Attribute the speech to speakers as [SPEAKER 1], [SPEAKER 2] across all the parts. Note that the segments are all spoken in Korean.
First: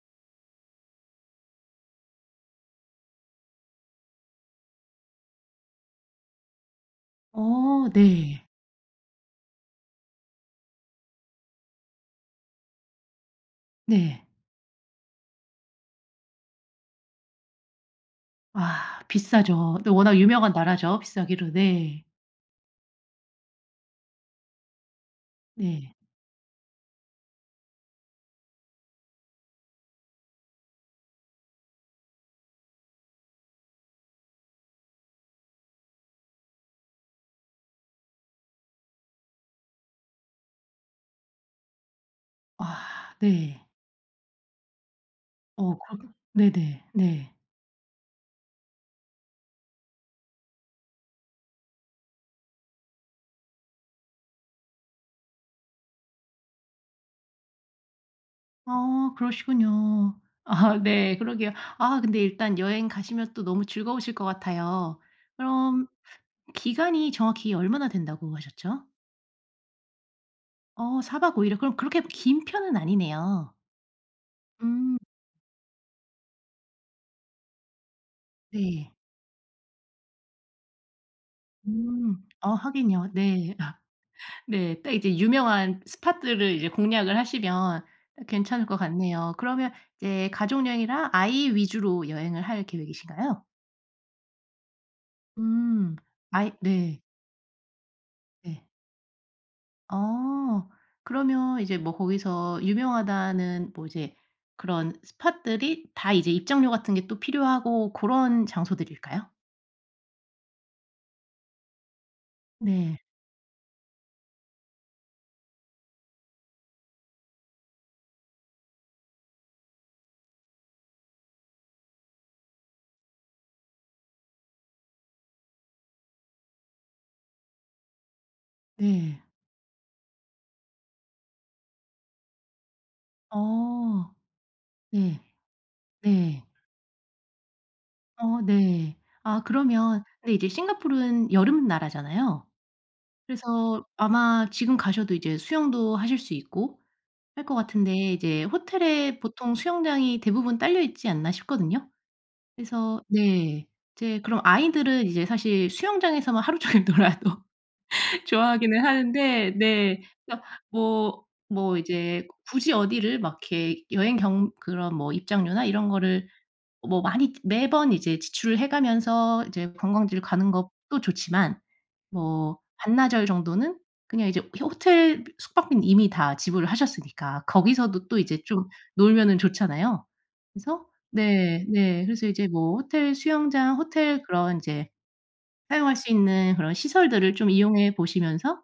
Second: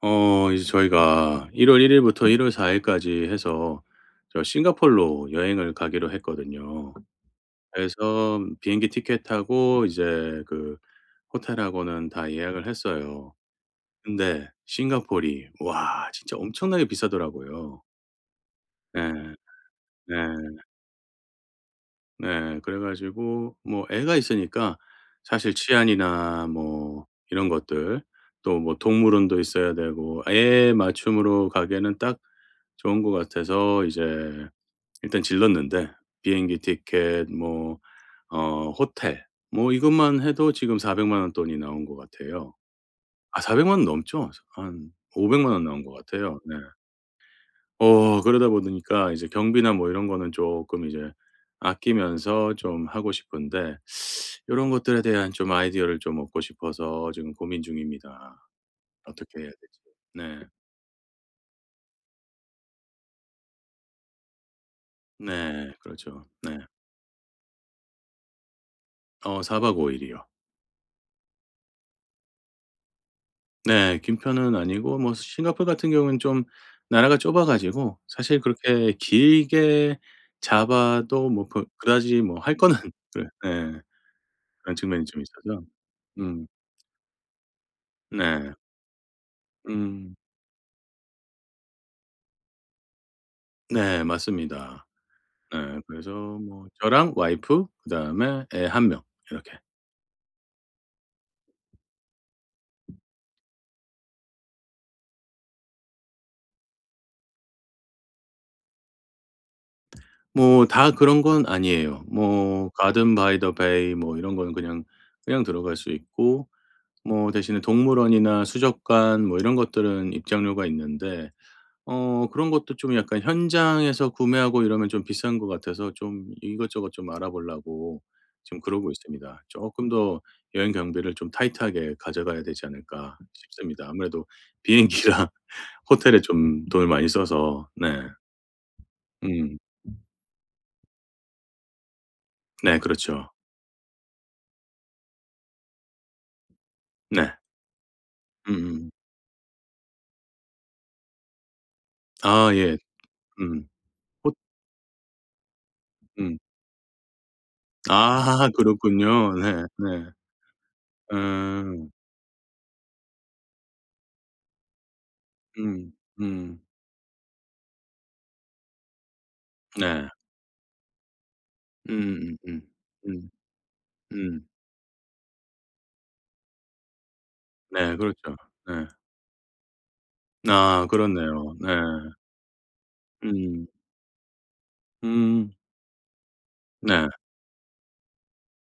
[SPEAKER 1] 어 이제 저희가 1월 1 일부터 1월 4 일까지 해서 저 싱가포르로 여행을 가기로 했거든요.
[SPEAKER 2] 어
[SPEAKER 1] 그래서
[SPEAKER 2] 네.
[SPEAKER 1] 비행기 티켓하고 이제 그 호텔하고는 다 예약을 했어요.
[SPEAKER 2] 네.
[SPEAKER 1] 근데 싱가포르이 와 진짜 엄청나게 비싸더라고요.
[SPEAKER 2] 아
[SPEAKER 1] 네.
[SPEAKER 2] 비싸죠. 네
[SPEAKER 1] 네.
[SPEAKER 2] 워낙 유명한 나라죠, 비싸기로. 네.
[SPEAKER 1] 네. 그래 가지고 뭐 애가 있으니까 사실
[SPEAKER 2] 네.
[SPEAKER 1] 치안이나 뭐 이런 것들 또 뭐 동물원도 있어야 되고 애 맞춤으로 가기에는 딱 좋은 것 같아서 이제 일단 질렀는데 비행기 티켓 뭐 어 호텔 뭐 이것만 해도 지금 400만 원 돈이 나온 것 같아요.
[SPEAKER 2] 아
[SPEAKER 1] 아 4 0
[SPEAKER 2] 네.
[SPEAKER 1] 0만원 넘죠? 한 500만 원
[SPEAKER 2] 어
[SPEAKER 1] 나온 것
[SPEAKER 2] 그러게.
[SPEAKER 1] 같아요. 네.
[SPEAKER 2] 네네. 네.
[SPEAKER 1] 어 그러다 보니까 이제 경비나 뭐 이런 거는 조금 이제 아끼면서 좀 하고 싶은데 이런 것들에 대한 좀 아이디어를 좀 얻고 싶어서 지금 고민 중입니다.
[SPEAKER 2] 아
[SPEAKER 1] 어떻게 해야 되지?
[SPEAKER 2] 그러시군요.
[SPEAKER 1] 네.
[SPEAKER 2] 아 네 그러게요. 아 근데 일단 여행 가시면 또 너무 즐거우실 것 같아요.
[SPEAKER 1] 네.
[SPEAKER 2] 그럼
[SPEAKER 1] 그렇죠. 네.
[SPEAKER 2] 기간이 정확히 얼마나 된다고 하셨죠?
[SPEAKER 1] 어 4 박 5 일이요.
[SPEAKER 2] 어 사박오 일이요. 그럼 그렇게 긴 편은 아니네요.
[SPEAKER 1] 네. 긴 편은 아니고
[SPEAKER 2] 음
[SPEAKER 1] 뭐 싱가포르 같은 경우는 좀 나라가 좁아 가지고 사실 그렇게
[SPEAKER 2] 네.
[SPEAKER 1] 길게 잡아도 뭐 그
[SPEAKER 2] 음.
[SPEAKER 1] 그다지 뭐
[SPEAKER 2] 어
[SPEAKER 1] 할 거는
[SPEAKER 2] 하긴요.
[SPEAKER 1] 그래
[SPEAKER 2] 네.
[SPEAKER 1] 네. 그런
[SPEAKER 2] 네. 딱
[SPEAKER 1] 측면이
[SPEAKER 2] 이제
[SPEAKER 1] 좀 있어서.
[SPEAKER 2] 유명한 스팟들을
[SPEAKER 1] 음.
[SPEAKER 2] 이제 공략을 하시면
[SPEAKER 1] 네.
[SPEAKER 2] 괜찮을 것 같네요. 그러면
[SPEAKER 1] 음.
[SPEAKER 2] 이제 가족 여행이랑 아이 위주로 여행을 할 계획이신가요?
[SPEAKER 1] 네. 맞습니다. 네.
[SPEAKER 2] 음.
[SPEAKER 1] 그래서
[SPEAKER 2] 아이
[SPEAKER 1] 뭐
[SPEAKER 2] 네.
[SPEAKER 1] 저랑 와이프 그다음에
[SPEAKER 2] 네.
[SPEAKER 1] 애 한 명 이렇게.
[SPEAKER 2] 어. 그러면 이제 뭐 거기서 유명하다는 뭐 이제 그런 스팟들이 다 이제 입장료 같은 게 또 필요하고 고런 장소들일까요?
[SPEAKER 1] 뭐 다 그런 건 아니에요. 뭐
[SPEAKER 2] 네.
[SPEAKER 1] 가든 바이 더 베이 뭐 이런 거는 그냥, 그냥 들어갈 수 있고 뭐 대신에 동물원이나 수족관 뭐 이런 것들은 입장료가 있는데 어 그런 것도 좀 약간 현장에서 구매하고 이러면 좀 비싼 것 같아서 좀 이것저것 좀 알아보려고 지금 그러고
[SPEAKER 2] 네.
[SPEAKER 1] 있습니다. '조금 더 여행 경비를 좀 타이트하게 가져가야 되지 않을까.' 싶습니다.
[SPEAKER 2] 어.
[SPEAKER 1] 아무래도
[SPEAKER 2] 네.
[SPEAKER 1] 비행기랑 호텔에
[SPEAKER 2] 네.
[SPEAKER 1] 좀 돈을 많이 써서 네.
[SPEAKER 2] 어 네. 아
[SPEAKER 1] 음.
[SPEAKER 2] 그러면 근데 이제 싱가포르는 여름 나라잖아요.
[SPEAKER 1] 네 그렇죠.
[SPEAKER 2] 그래서 아마 지금 가셔도 이제 수영도 하실 수 있고
[SPEAKER 1] 네.
[SPEAKER 2] 할 것 같은데 이제
[SPEAKER 1] 음음.
[SPEAKER 2] 호텔에 보통 수영장이 대부분 딸려 있지 않나 싶거든요.
[SPEAKER 1] 아 예.
[SPEAKER 2] 그래서 네.
[SPEAKER 1] 음.
[SPEAKER 2] 이제
[SPEAKER 1] 호
[SPEAKER 2] 그럼 아이들은 이제 사실
[SPEAKER 1] 음.
[SPEAKER 2] 수영장에서만 하루 종일 놀아도
[SPEAKER 1] 아
[SPEAKER 2] 좋아하기는
[SPEAKER 1] 그렇군요.
[SPEAKER 2] 하는데
[SPEAKER 1] 네.
[SPEAKER 2] 네.
[SPEAKER 1] 네.
[SPEAKER 2] 그러니까 뭐 뭐
[SPEAKER 1] 음.
[SPEAKER 2] 이제 굳이 어디를 막 이렇게 여행 경 그런 뭐 입장료나 이런
[SPEAKER 1] 음.
[SPEAKER 2] 거를
[SPEAKER 1] 음.
[SPEAKER 2] 뭐 많이 매번 이제 지출을 해 가면서 이제
[SPEAKER 1] 네.
[SPEAKER 2] 관광지를 가는 것도 좋지만
[SPEAKER 1] 음음음.
[SPEAKER 2] 뭐 반나절
[SPEAKER 1] 음.
[SPEAKER 2] 정도는 그냥 이제
[SPEAKER 1] 음.
[SPEAKER 2] 호텔 숙박비는 이미 다 지불을 하셨으니까
[SPEAKER 1] 네.
[SPEAKER 2] 거기서도 또
[SPEAKER 1] 그렇죠.
[SPEAKER 2] 이제 좀
[SPEAKER 1] 네.
[SPEAKER 2] 놀면은 좋잖아요. 그래서
[SPEAKER 1] 아 그렇네요.
[SPEAKER 2] 네
[SPEAKER 1] 네.
[SPEAKER 2] 네. 그래서 이제 뭐 호텔
[SPEAKER 1] 음.
[SPEAKER 2] 수영장, 호텔 그런 이제
[SPEAKER 1] 음.
[SPEAKER 2] 사용할 수 있는 그런
[SPEAKER 1] 네.
[SPEAKER 2] 시설들을 좀 이용해 보시면서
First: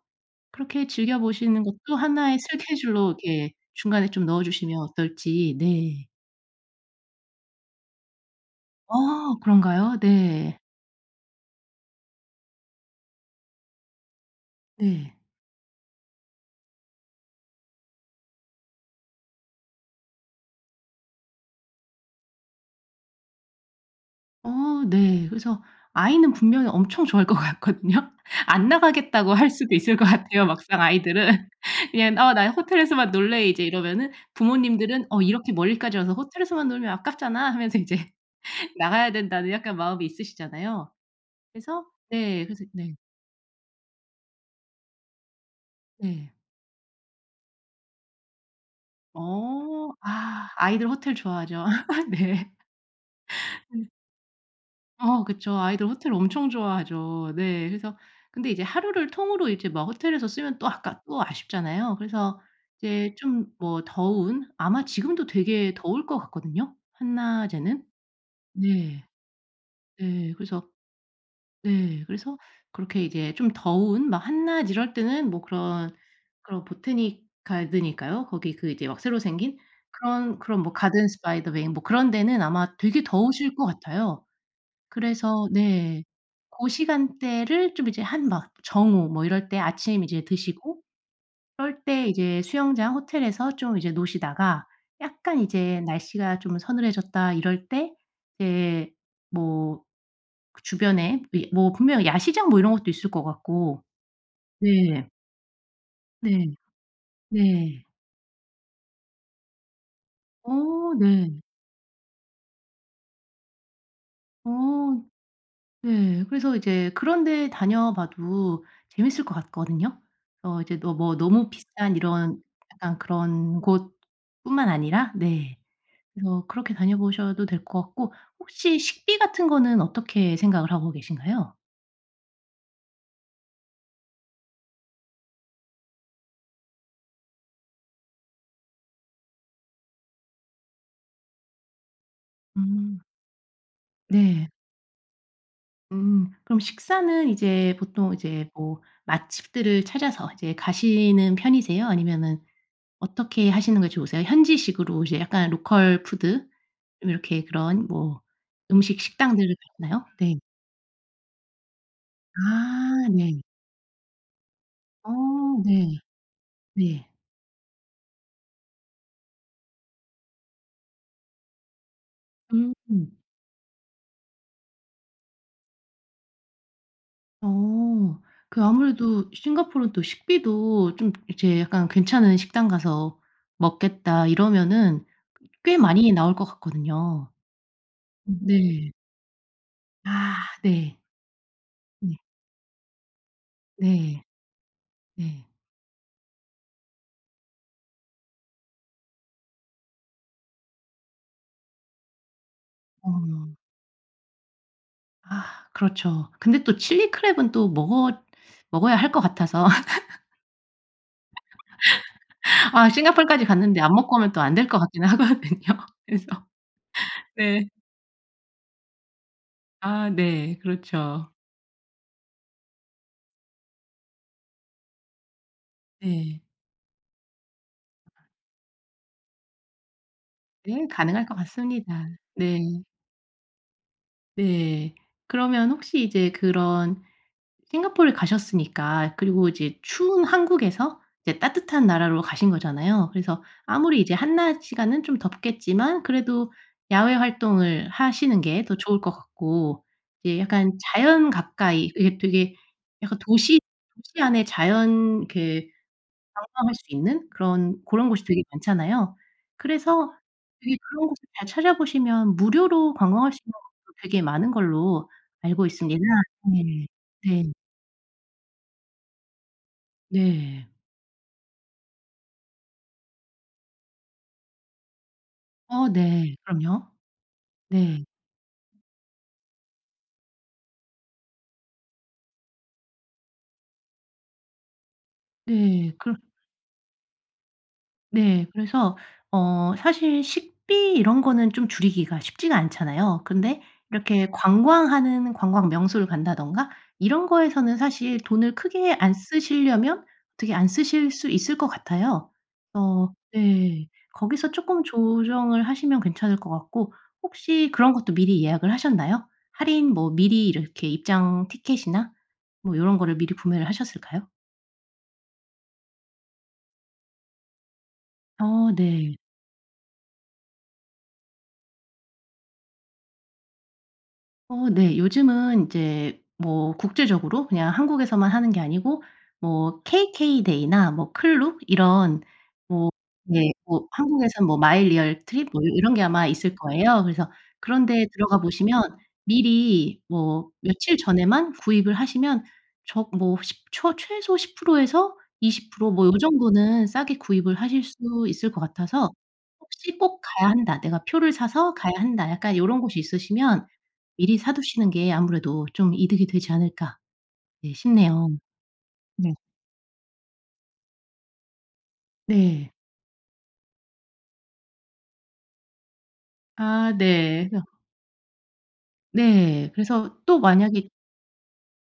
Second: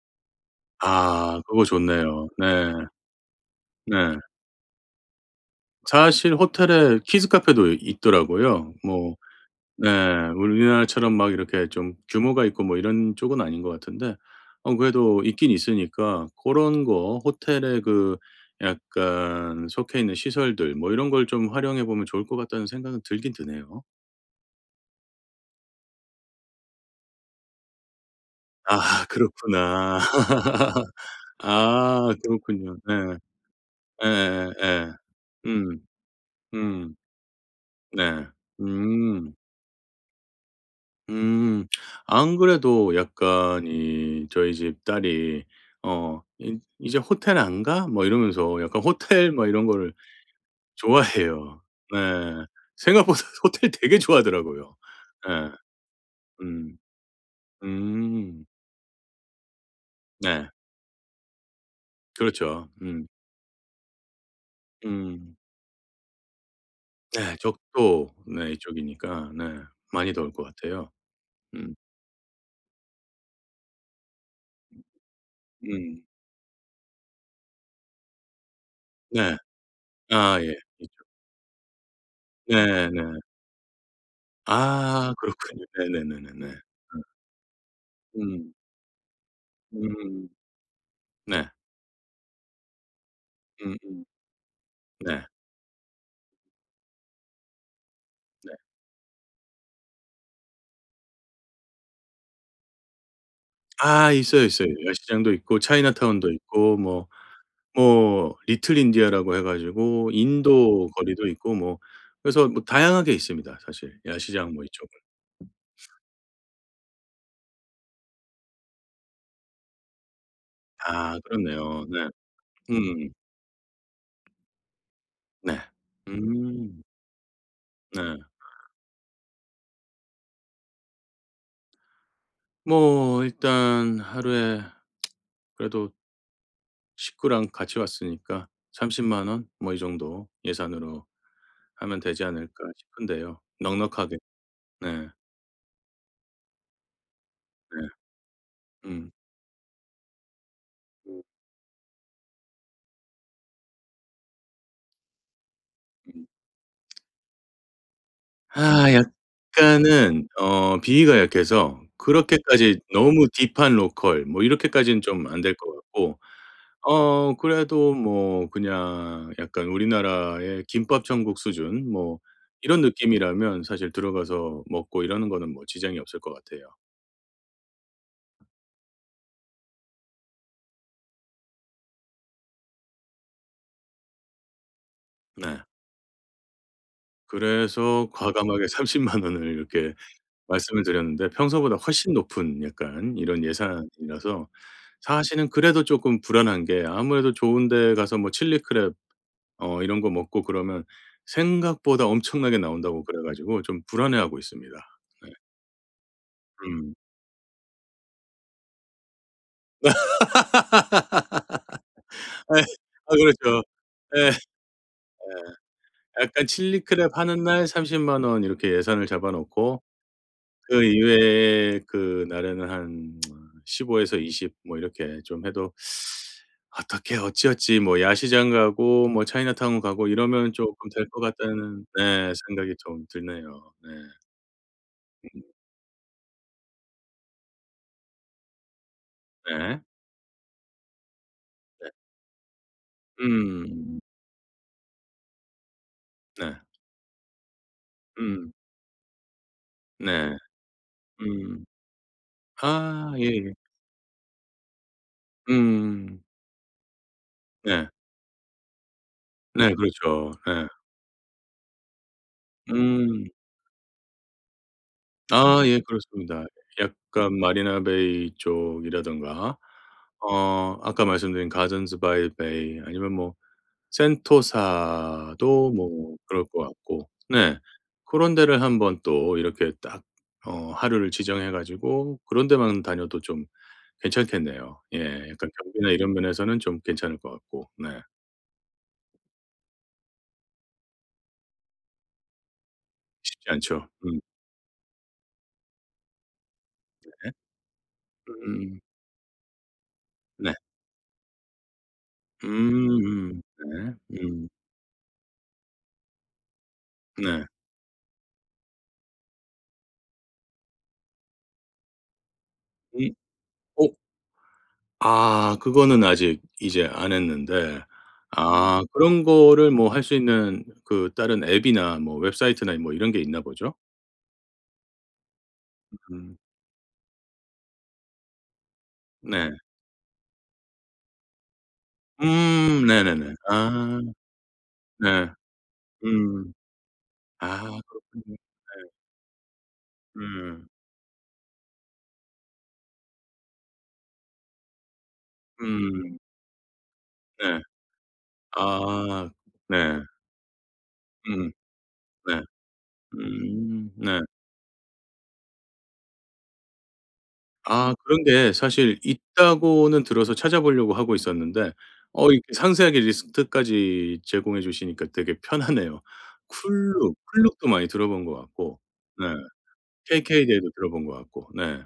[SPEAKER 2] 그렇게 즐겨
[SPEAKER 1] 아
[SPEAKER 2] 보시는
[SPEAKER 1] 그거
[SPEAKER 2] 것도
[SPEAKER 1] 좋네요.
[SPEAKER 2] 하나의
[SPEAKER 1] 네.
[SPEAKER 2] 스케줄로 이렇게 중간에
[SPEAKER 1] 네.
[SPEAKER 2] 좀 넣어 주시면 어떨지. 네.
[SPEAKER 1] 사실 호텔에 키즈 카페도 있더라고요. 뭐
[SPEAKER 2] 아
[SPEAKER 1] 네.
[SPEAKER 2] 그런가요? 네.
[SPEAKER 1] 우리나라처럼 막 이렇게 좀 규모가 있고 뭐 이런 쪽은 아닌 것 같은데 어
[SPEAKER 2] 네.
[SPEAKER 1] 그래도 있긴 있으니까 그런 거 호텔에 그 약간 속해 있는 시설들 뭐 이런 걸 좀 활용해 보면 좋을 것 같다는 생각은 들긴 드네요.
[SPEAKER 2] 어 네. 그래서 아이는 분명히 엄청 좋아할 것 같거든요. 안
[SPEAKER 1] 아
[SPEAKER 2] 나가겠다고 할 수도 있을
[SPEAKER 1] 그렇구나.
[SPEAKER 2] 것 같아요, 막상 아이들은.
[SPEAKER 1] 아
[SPEAKER 2] 그냥 "어 나
[SPEAKER 1] 그렇군요. 네.
[SPEAKER 2] 호텔에서만 놀래." 이제
[SPEAKER 1] 예
[SPEAKER 2] 이러면은
[SPEAKER 1] 예 예.
[SPEAKER 2] 부모님들은 '어 이렇게
[SPEAKER 1] 음.
[SPEAKER 2] 멀리까지 와서 호텔에서만 놀면
[SPEAKER 1] 음.
[SPEAKER 2] 아깝잖아.' 하면서 이제
[SPEAKER 1] 네.
[SPEAKER 2] 나가야
[SPEAKER 1] 음.
[SPEAKER 2] 된다는 약간 마음이 있으시잖아요.
[SPEAKER 1] 음.
[SPEAKER 2] 그래서
[SPEAKER 1] 안
[SPEAKER 2] 네. 그래서
[SPEAKER 1] 그래도
[SPEAKER 2] 네.
[SPEAKER 1] 약간 이 저희 집 딸이 어
[SPEAKER 2] 네.
[SPEAKER 1] "이 이제 호텔 안 가?" 뭐 이러면서 약간 호텔 뭐 이런
[SPEAKER 2] 어.
[SPEAKER 1] 거를
[SPEAKER 2] 아 아이들 호텔
[SPEAKER 1] 좋아해요.
[SPEAKER 2] 좋아하죠.
[SPEAKER 1] 네. 생각보다 호텔
[SPEAKER 2] 네.
[SPEAKER 1] 되게 좋아하더라고요.
[SPEAKER 2] 어
[SPEAKER 1] 네
[SPEAKER 2] 그쵸. 아이들 호텔 엄청
[SPEAKER 1] 음.
[SPEAKER 2] 좋아하죠. 네. 그래서
[SPEAKER 1] 음.
[SPEAKER 2] 근데 이제 하루를 통으로 이제 막 호텔에서
[SPEAKER 1] 네.
[SPEAKER 2] 쓰면 또 아까 또 아쉽잖아요. 그래서
[SPEAKER 1] 그렇죠. 음.
[SPEAKER 2] 이제 좀 뭐 더운 아마 지금도
[SPEAKER 1] 음.
[SPEAKER 2] 되게 더울 것 같거든요,
[SPEAKER 1] 네.
[SPEAKER 2] 한낮에는.
[SPEAKER 1] 적도 네
[SPEAKER 2] 네.
[SPEAKER 1] 이쪽이니까 네 많이 더울
[SPEAKER 2] 네.
[SPEAKER 1] 것
[SPEAKER 2] 그래서
[SPEAKER 1] 같아요. 음.
[SPEAKER 2] 네. 그래서 그렇게 이제 좀 더운 막 한낮 이럴 때는 뭐 그런
[SPEAKER 1] 음.
[SPEAKER 2] 그런 보테니 가드니까요. 거기 그 이제 막 새로
[SPEAKER 1] 네.
[SPEAKER 2] 생긴
[SPEAKER 1] 아
[SPEAKER 2] 그런
[SPEAKER 1] 예.
[SPEAKER 2] 그런 뭐 가든 스바이 더웨뭐 그런 데는 아마 되게
[SPEAKER 1] 네네.
[SPEAKER 2] 더우실 것 같아요.
[SPEAKER 1] 아
[SPEAKER 2] 그래서
[SPEAKER 1] 그렇군요.
[SPEAKER 2] 네.
[SPEAKER 1] 네네네네네. 음.
[SPEAKER 2] 고 시간대를 좀 이제 한 막
[SPEAKER 1] 음.
[SPEAKER 2] 정오 뭐 이럴 때 아침 이제
[SPEAKER 1] 음.
[SPEAKER 2] 드시고
[SPEAKER 1] 네.
[SPEAKER 2] 그럴 때 이제 수영장 호텔에서 좀 이제
[SPEAKER 1] 음음.
[SPEAKER 2] 노시다가
[SPEAKER 1] 네.
[SPEAKER 2] 약간 이제 날씨가 좀 서늘해졌다 이럴 때
[SPEAKER 1] 네.
[SPEAKER 2] 이제 뭐 그 주변에 이 뭐 분명 야시장 뭐 이런 것도 있을 것 같고.
[SPEAKER 1] 아 있어요, 있어요.
[SPEAKER 2] 네.
[SPEAKER 1] 야시장도 있고 차이나타운도
[SPEAKER 2] 네.
[SPEAKER 1] 있고 뭐
[SPEAKER 2] 네.
[SPEAKER 1] 뭐 리틀 인디아라고 해 가지고 인도
[SPEAKER 2] 어
[SPEAKER 1] 거리도
[SPEAKER 2] 네.
[SPEAKER 1] 있고 뭐 그래서 뭐 다양하게 있습니다 사실.
[SPEAKER 2] 어
[SPEAKER 1] 야시장 뭐 이쪽은.
[SPEAKER 2] 네. 그래서 이제 그런 데 다녀봐도 재밌을 것 같거든요. 어 이제 너 뭐
[SPEAKER 1] 아
[SPEAKER 2] 너무
[SPEAKER 1] 그렇네요.
[SPEAKER 2] 비싼
[SPEAKER 1] 네.
[SPEAKER 2] 이런 약간
[SPEAKER 1] 음.
[SPEAKER 2] 그런 곳뿐만 아니라 네.
[SPEAKER 1] 네.
[SPEAKER 2] 그래서 그렇게
[SPEAKER 1] 음.
[SPEAKER 2] 다녀보셔도 될 것 같고
[SPEAKER 1] 네.
[SPEAKER 2] 혹시 식비 같은 거는 어떻게 생각을 하고 계신가요?
[SPEAKER 1] 뭐 일단 하루에 그래도 식구랑 같이 왔으니까 30만 원 뭐 이 정도 예산으로 하면 되지 않을까
[SPEAKER 2] 음.
[SPEAKER 1] 싶은데요. 넉넉하게.
[SPEAKER 2] 네.
[SPEAKER 1] 네.
[SPEAKER 2] 음. 그럼 식사는 이제
[SPEAKER 1] 네.
[SPEAKER 2] 보통 이제 뭐
[SPEAKER 1] 음.
[SPEAKER 2] 맛집들을 찾아서 이제 가시는 편이세요? 아니면은 어떻게 하시는 게 좋으세요? 현지식으로 이제 약간 로컬 푸드 좀 이렇게 그런 뭐
[SPEAKER 1] 아
[SPEAKER 2] 음식 식당들을 가시나요?
[SPEAKER 1] 약간은
[SPEAKER 2] 네.
[SPEAKER 1] 어 비위가 약해서 그렇게까지
[SPEAKER 2] 아
[SPEAKER 1] 너무
[SPEAKER 2] 네.
[SPEAKER 1] 딥한 로컬 뭐 이렇게까지는
[SPEAKER 2] 어
[SPEAKER 1] 좀 안 될 것
[SPEAKER 2] 네.
[SPEAKER 1] 같고
[SPEAKER 2] 네.
[SPEAKER 1] 어 그래도 뭐 그냥 약간 우리나라의 김밥 천국 수준 뭐
[SPEAKER 2] 음.
[SPEAKER 1] 이런 느낌이라면 사실 들어가서 먹고 이러는 거는 뭐 지장이 없을 것 같아요.
[SPEAKER 2] 어. 그 아무래도 싱가포르는 또 식비도 좀 이제 약간 괜찮은 식당 가서 먹겠다 이러면은
[SPEAKER 1] 네.
[SPEAKER 2] 꽤 많이 나올 것 같거든요.
[SPEAKER 1] 그래서 과감하게 3
[SPEAKER 2] 네.
[SPEAKER 1] 0만 원을 이렇게
[SPEAKER 2] 아
[SPEAKER 1] 말씀을
[SPEAKER 2] 네.
[SPEAKER 1] 드렸는데 평소보다 훨씬
[SPEAKER 2] 네.
[SPEAKER 1] 높은 약간 이런
[SPEAKER 2] 네.
[SPEAKER 1] 예산이라서
[SPEAKER 2] 네.
[SPEAKER 1] 사실은 그래도 쪼끔 불안한 게 아무래도 좋은 데 가서 뭐 칠리 크랩 어 이런 거 먹고 그러면 생각보다 엄청나게 나온다고
[SPEAKER 2] 어.
[SPEAKER 1] 그래 가지고 좀 불안해하고 있습니다. 네.
[SPEAKER 2] 아 그렇죠. 근데 또
[SPEAKER 1] 음.
[SPEAKER 2] 칠리 크랩은 또 먹어야 할 것 같아서
[SPEAKER 1] 예.
[SPEAKER 2] 아
[SPEAKER 1] 아
[SPEAKER 2] 싱가포르까지
[SPEAKER 1] 그렇죠.
[SPEAKER 2] 갔는데 안 먹고
[SPEAKER 1] 예.
[SPEAKER 2] 오면 또 안 될 것 같기는 하거든요. 그래서
[SPEAKER 1] 약간 칠리 크랩 하는 날
[SPEAKER 2] 네.
[SPEAKER 1] 30만 원 이렇게 예산을 잡아 놓고
[SPEAKER 2] 아 네.
[SPEAKER 1] 그
[SPEAKER 2] 그렇죠.
[SPEAKER 1] 이외에 그 날에는 한 15에서 20 뭐 이렇게 좀 해도
[SPEAKER 2] 네.
[SPEAKER 1] 어떻게 어찌어찌 뭐 야시장 가고 뭐 차이나타운 가고 이러면
[SPEAKER 2] 네
[SPEAKER 1] 쪼끔 될 것
[SPEAKER 2] 가능할 것
[SPEAKER 1] 같다는
[SPEAKER 2] 같습니다.
[SPEAKER 1] 네
[SPEAKER 2] 네.
[SPEAKER 1] 생각이 좀 드네요.
[SPEAKER 2] 네. 그러면 혹시 이제 그런 싱가포르에 가셨으니까 그리고
[SPEAKER 1] 네.
[SPEAKER 2] 이제
[SPEAKER 1] 네.
[SPEAKER 2] 추운 한국에서 이제 따뜻한
[SPEAKER 1] 네.
[SPEAKER 2] 나라로 가신 거잖아요. 그래서
[SPEAKER 1] 음.
[SPEAKER 2] 아무리 이제 한낮 시간은 좀 덥겠지만 그래도
[SPEAKER 1] 네.
[SPEAKER 2] 야외 활동을 하시는
[SPEAKER 1] 음.
[SPEAKER 2] 게 더 좋을 것 같고
[SPEAKER 1] 네.
[SPEAKER 2] 이제 약간 자연
[SPEAKER 1] 음.
[SPEAKER 2] 가까이 이게 되게
[SPEAKER 1] 아
[SPEAKER 2] 약간
[SPEAKER 1] 예예.
[SPEAKER 2] 도시 안에 자연 그
[SPEAKER 1] 음.
[SPEAKER 2] 관광할 수 있는 그런
[SPEAKER 1] 네.
[SPEAKER 2] 고런 곳이 되게 많잖아요.
[SPEAKER 1] 네
[SPEAKER 2] 그래서
[SPEAKER 1] 그렇죠. 네.
[SPEAKER 2] 되게 그런 곳을 잘 찾아보시면 무료로
[SPEAKER 1] 음.
[SPEAKER 2] 관광할 수 있는 곳도 되게 많은 걸로
[SPEAKER 1] 아
[SPEAKER 2] 알고
[SPEAKER 1] 예
[SPEAKER 2] 있습니다.
[SPEAKER 1] 그렇습니다.
[SPEAKER 2] 네.
[SPEAKER 1] 약간
[SPEAKER 2] 네.
[SPEAKER 1] 마리나 베이 쪽이라든가
[SPEAKER 2] 네.
[SPEAKER 1] 어 아까 말씀드린 가든스 바이 베이 아니면 뭐 센토사도
[SPEAKER 2] 어
[SPEAKER 1] 뭐
[SPEAKER 2] 네.
[SPEAKER 1] 그럴 것
[SPEAKER 2] 그럼요.
[SPEAKER 1] 같고 네.
[SPEAKER 2] 네.
[SPEAKER 1] 그런 데를 한번 또 이렇게 딱 어 하루를 지정해 가지고 그런 데만 다녀도 좀 괜찮겠네요. 예. 약간 경비나
[SPEAKER 2] 네.
[SPEAKER 1] 이런
[SPEAKER 2] 그럼
[SPEAKER 1] 면에서는 좀 괜찮을 것 같고. 네.
[SPEAKER 2] 네. 그래서 어 사실 식비 이런 거는 좀 줄이기가 쉽지가 않잖아요.
[SPEAKER 1] 쉽지
[SPEAKER 2] 근데
[SPEAKER 1] 않죠.
[SPEAKER 2] 이렇게 관광하는 관광 명소를 간다든가 이런
[SPEAKER 1] 네.
[SPEAKER 2] 거에서는 사실 돈을
[SPEAKER 1] 음.
[SPEAKER 2] 크게 안 쓰시려면
[SPEAKER 1] 네.
[SPEAKER 2] 어떻게 안 쓰실 수 있을 것 같아요. 어
[SPEAKER 1] 음음.
[SPEAKER 2] 네.
[SPEAKER 1] 네. 음.
[SPEAKER 2] 거기서 쪼끔 조정을 하시면 괜찮을 것 같고
[SPEAKER 1] 네.
[SPEAKER 2] 혹시 그런 것도 미리 예약을 하셨나요? 할인 뭐 미리 이렇게 입장 티켓이나 뭐 요런
[SPEAKER 1] 음.
[SPEAKER 2] 거를 미리 구매를
[SPEAKER 1] 어
[SPEAKER 2] 하셨을까요?
[SPEAKER 1] 아 그거는 아직 이제 안 했는데
[SPEAKER 2] 어
[SPEAKER 1] 아
[SPEAKER 2] 네.
[SPEAKER 1] 그런 거를 뭐 할 수 있는 그 다른 앱이나 뭐 웹사이트나 뭐 이런 게 있나 보죠?
[SPEAKER 2] 어 네. 요즘은 이제
[SPEAKER 1] 음
[SPEAKER 2] 뭐 국제적으로 그냥 한국에서만 하는 게 아니고
[SPEAKER 1] 네.
[SPEAKER 2] 뭐 KK 데이나 뭐 클룩 이런
[SPEAKER 1] 네네네.
[SPEAKER 2] 네. 뭐
[SPEAKER 1] 아
[SPEAKER 2] 한국에선 뭐 마이 리얼
[SPEAKER 1] 네.
[SPEAKER 2] 트립 뭐 이런 게 아마
[SPEAKER 1] 음.
[SPEAKER 2] 있을 거예요. 그래서
[SPEAKER 1] 아
[SPEAKER 2] 그런 데
[SPEAKER 1] 그렇군요.
[SPEAKER 2] 들어가 보시면 미리 뭐
[SPEAKER 1] 음.
[SPEAKER 2] 며칠 전에만 구입을 하시면 적 뭐 십 초 최소 10% 에서 20% 뭐 요
[SPEAKER 1] 음
[SPEAKER 2] 정도는 싸게 구입을
[SPEAKER 1] 네.
[SPEAKER 2] 하실 수 있을 것 같아서
[SPEAKER 1] 아
[SPEAKER 2] 혹시
[SPEAKER 1] 네.
[SPEAKER 2] '꼭 가야 한다. 내가 표를
[SPEAKER 1] 음
[SPEAKER 2] 사서 가야 한다.'
[SPEAKER 1] 네.
[SPEAKER 2] 약간 요런 곳이 있으시면
[SPEAKER 1] 네.
[SPEAKER 2] 미리 사 두시는 게 아무래도 좀 이득이 되지 않을까 네
[SPEAKER 1] 아
[SPEAKER 2] 싶네요.
[SPEAKER 1] 그런데 사실
[SPEAKER 2] 네.
[SPEAKER 1] 있다고는 들어서 찾아보려고 하고 있었는데 어 이렇게
[SPEAKER 2] 네.
[SPEAKER 1] 상세하게 리스트까지 제공해 주시니까 되게 편하네요.
[SPEAKER 2] 아
[SPEAKER 1] 쿨룩,
[SPEAKER 2] 네. 그래서
[SPEAKER 1] 쿨룩도 많이 들어본 것 같고 네.
[SPEAKER 2] 네. 그래서 또
[SPEAKER 1] KK대도
[SPEAKER 2] 만약에
[SPEAKER 1] 들어본 것 같고 네.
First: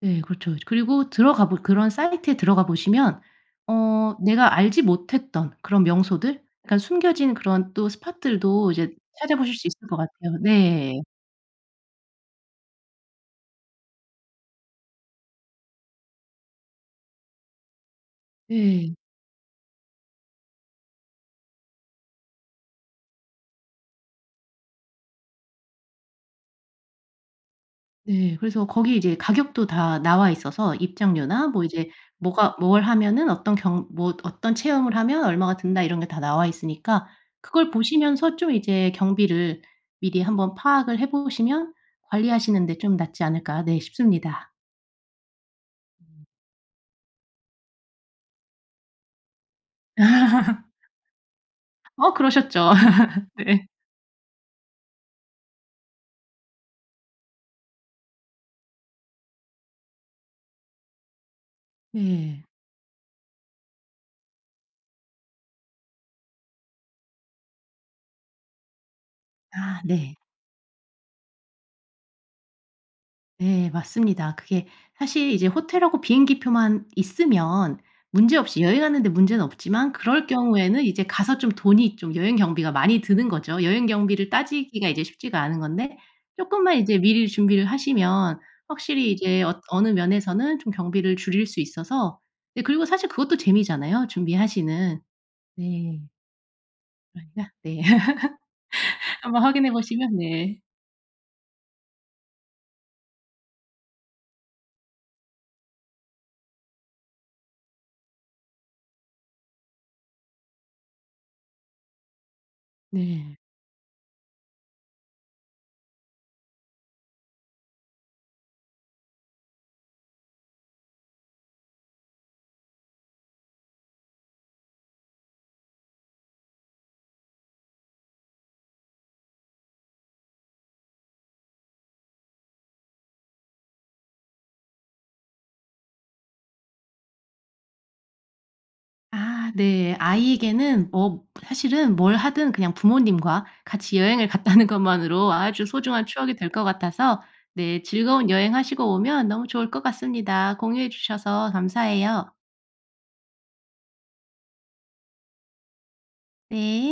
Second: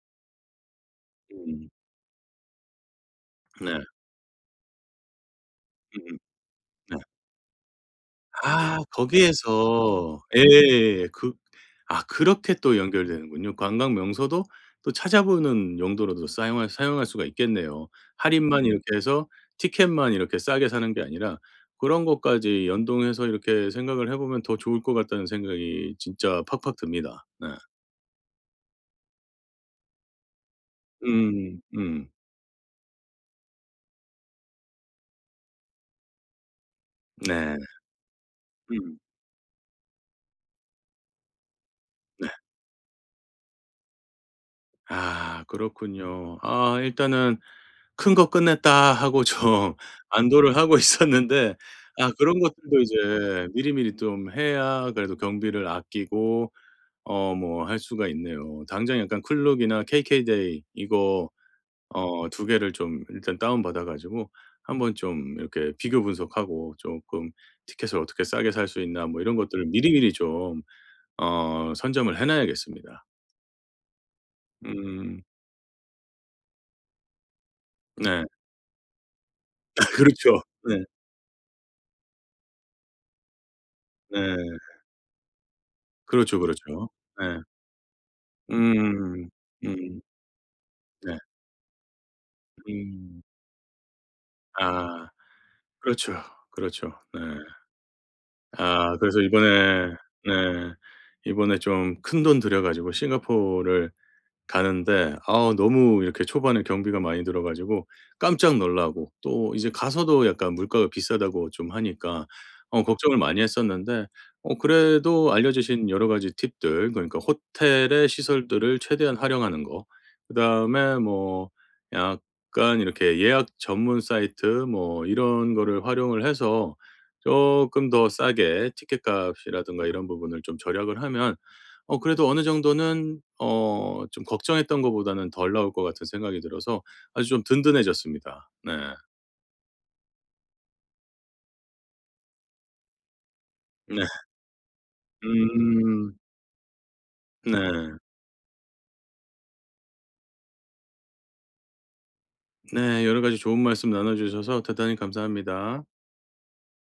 [SPEAKER 2] 네 그렇죠. 그리고 들어가 보
[SPEAKER 1] 음
[SPEAKER 2] 그런 사이트에 들어가 보시면
[SPEAKER 1] 네.
[SPEAKER 2] 어 내가 알지 못했던 그런
[SPEAKER 1] 음음.
[SPEAKER 2] 명소들 약간
[SPEAKER 1] 네.
[SPEAKER 2] 숨겨진 그런 또 스팟들도
[SPEAKER 1] 아
[SPEAKER 2] 이제 찾아보실 수 있을 것
[SPEAKER 1] 거기에서
[SPEAKER 2] 같아요.
[SPEAKER 1] 예.
[SPEAKER 2] 네.
[SPEAKER 1] 예, 예. 그 아 그렇게 또 연결되는군요. 관광 명소도 또 찾아보는 용도로도 사용할 수가 있겠네요. 할인만
[SPEAKER 2] 네.
[SPEAKER 1] 이렇게 해서 티켓만 이렇게 싸게 사는 게 아니라 그런 것까지 연동해서 이렇게 생각을 해 보면 더 좋을 것 같다는 생각이 진짜 팍팍 듭니다. 네.
[SPEAKER 2] 네. 그래서 거기 이제 가격도 다 나와 있어서 입장료나
[SPEAKER 1] 음.
[SPEAKER 2] 뭐 이제
[SPEAKER 1] 음.
[SPEAKER 2] 뭐가 뭘 하면은 어떤 경 뭐 어떤 체험을 하면 얼마가 든다 이런 게 다 나와 있으니까
[SPEAKER 1] 네.
[SPEAKER 2] 그걸 보시면서 좀
[SPEAKER 1] 음. 네.
[SPEAKER 2] 이제 경비를 미리 한번 파악을 해 보시면 관리하시는 데 좀 낫지 않을까 네 싶습니다.
[SPEAKER 1] 아 그렇군요. 아 일단은 '큰 거 끝냈다.' 하고 좀 안도를 하고 있었는데 아
[SPEAKER 2] 어
[SPEAKER 1] 그런
[SPEAKER 2] 그러셨죠.
[SPEAKER 1] 것들도 이제
[SPEAKER 2] 네.
[SPEAKER 1] 미리미리 좀 해야 그래도 경비를 아끼고 어 뭐 할 수가 있네요. 당장 약간 클룩이나 케이케이데이 이거 어
[SPEAKER 2] 네.
[SPEAKER 1] 두 개를 좀 일단 다운 받아 가지고 한번 좀 이렇게 비교 분석하고 조금 '티켓을 어떻게 싸게 살 수 있나.' 뭐 이런 것들을
[SPEAKER 2] 아
[SPEAKER 1] 미리미리
[SPEAKER 2] 네.
[SPEAKER 1] 좀 어 선점을 해 놔야겠습니다.
[SPEAKER 2] 네 맞습니다. 그게
[SPEAKER 1] 음
[SPEAKER 2] 사실 이제 호텔하고 비행기표만 있으면
[SPEAKER 1] 네.
[SPEAKER 2] 문제없이 여행 하는데 문제는 없지만 그럴
[SPEAKER 1] 그렇죠. 네.
[SPEAKER 2] 경우에는 이제 가서 좀 돈이 좀 여행 경비가 많이 드는 거죠. 여행 경비를
[SPEAKER 1] 네.
[SPEAKER 2] 따지기가 이제 쉽지가 않은 건데
[SPEAKER 1] 그렇죠,
[SPEAKER 2] 조금
[SPEAKER 1] 그렇죠.
[SPEAKER 2] 만 이제 미리
[SPEAKER 1] 네.
[SPEAKER 2] 준비를 하시면 확실히
[SPEAKER 1] 음.
[SPEAKER 2] 이제 어 어느
[SPEAKER 1] 음.
[SPEAKER 2] 면에서는 좀 경비를
[SPEAKER 1] 네.
[SPEAKER 2] 줄일 수 있어서 네 그리고 사실
[SPEAKER 1] 음.
[SPEAKER 2] 그것도 재미잖아요 준비하시는.
[SPEAKER 1] 아.
[SPEAKER 2] 네.
[SPEAKER 1] 그렇죠, 그렇죠. 네.
[SPEAKER 2] 그러니까 네.
[SPEAKER 1] 아 그래서
[SPEAKER 2] 한번 확인해
[SPEAKER 1] 이번에
[SPEAKER 2] 보시면 네.
[SPEAKER 1] 네 이번에 좀 큰돈 들여 가지고 싱가포르를 가는데 아우 너무 이렇게 초반에 경비가 많이 들어 가지고 깜짝 놀라고 또 이제 가서도 약간 물가가 비싸다고 좀 하니까 어 걱정을
[SPEAKER 2] 네.
[SPEAKER 1] 많이 했었는데 어 그래도 알려 주신 여러 가지 팁들 그러니까 호텔의 시설들을 최대한 활용하는 거 그다음에 뭐 약간 이렇게 예약 전문 사이트 뭐 이런 거를 활용을 해서 조금 더 싸게 티켓값이라든가 이런 부분을 좀 절약을 하면 어 그래도 어느 정도는 어 좀 걱정했던 것보다는 덜 나올 것 같은 생각이 들어서 아주 좀 든든해졌습니다. 네.
[SPEAKER 2] 아 네. 아이에게는 뭐 사실은 뭘 하든 그냥 부모님과 같이
[SPEAKER 1] 네.
[SPEAKER 2] 여행을 갔다는 것만으로 아주 소중한
[SPEAKER 1] 음.
[SPEAKER 2] 추억이 될 것 같아서 네
[SPEAKER 1] 네.
[SPEAKER 2] 즐거운 여행하시고 오면 너무 좋을 것 같습니다. 공유해 주셔서 감사해요.
[SPEAKER 1] 네. 여러 가지 좋은 말씀 나눠 주셔서 대단히 감사합니다.
[SPEAKER 2] 네.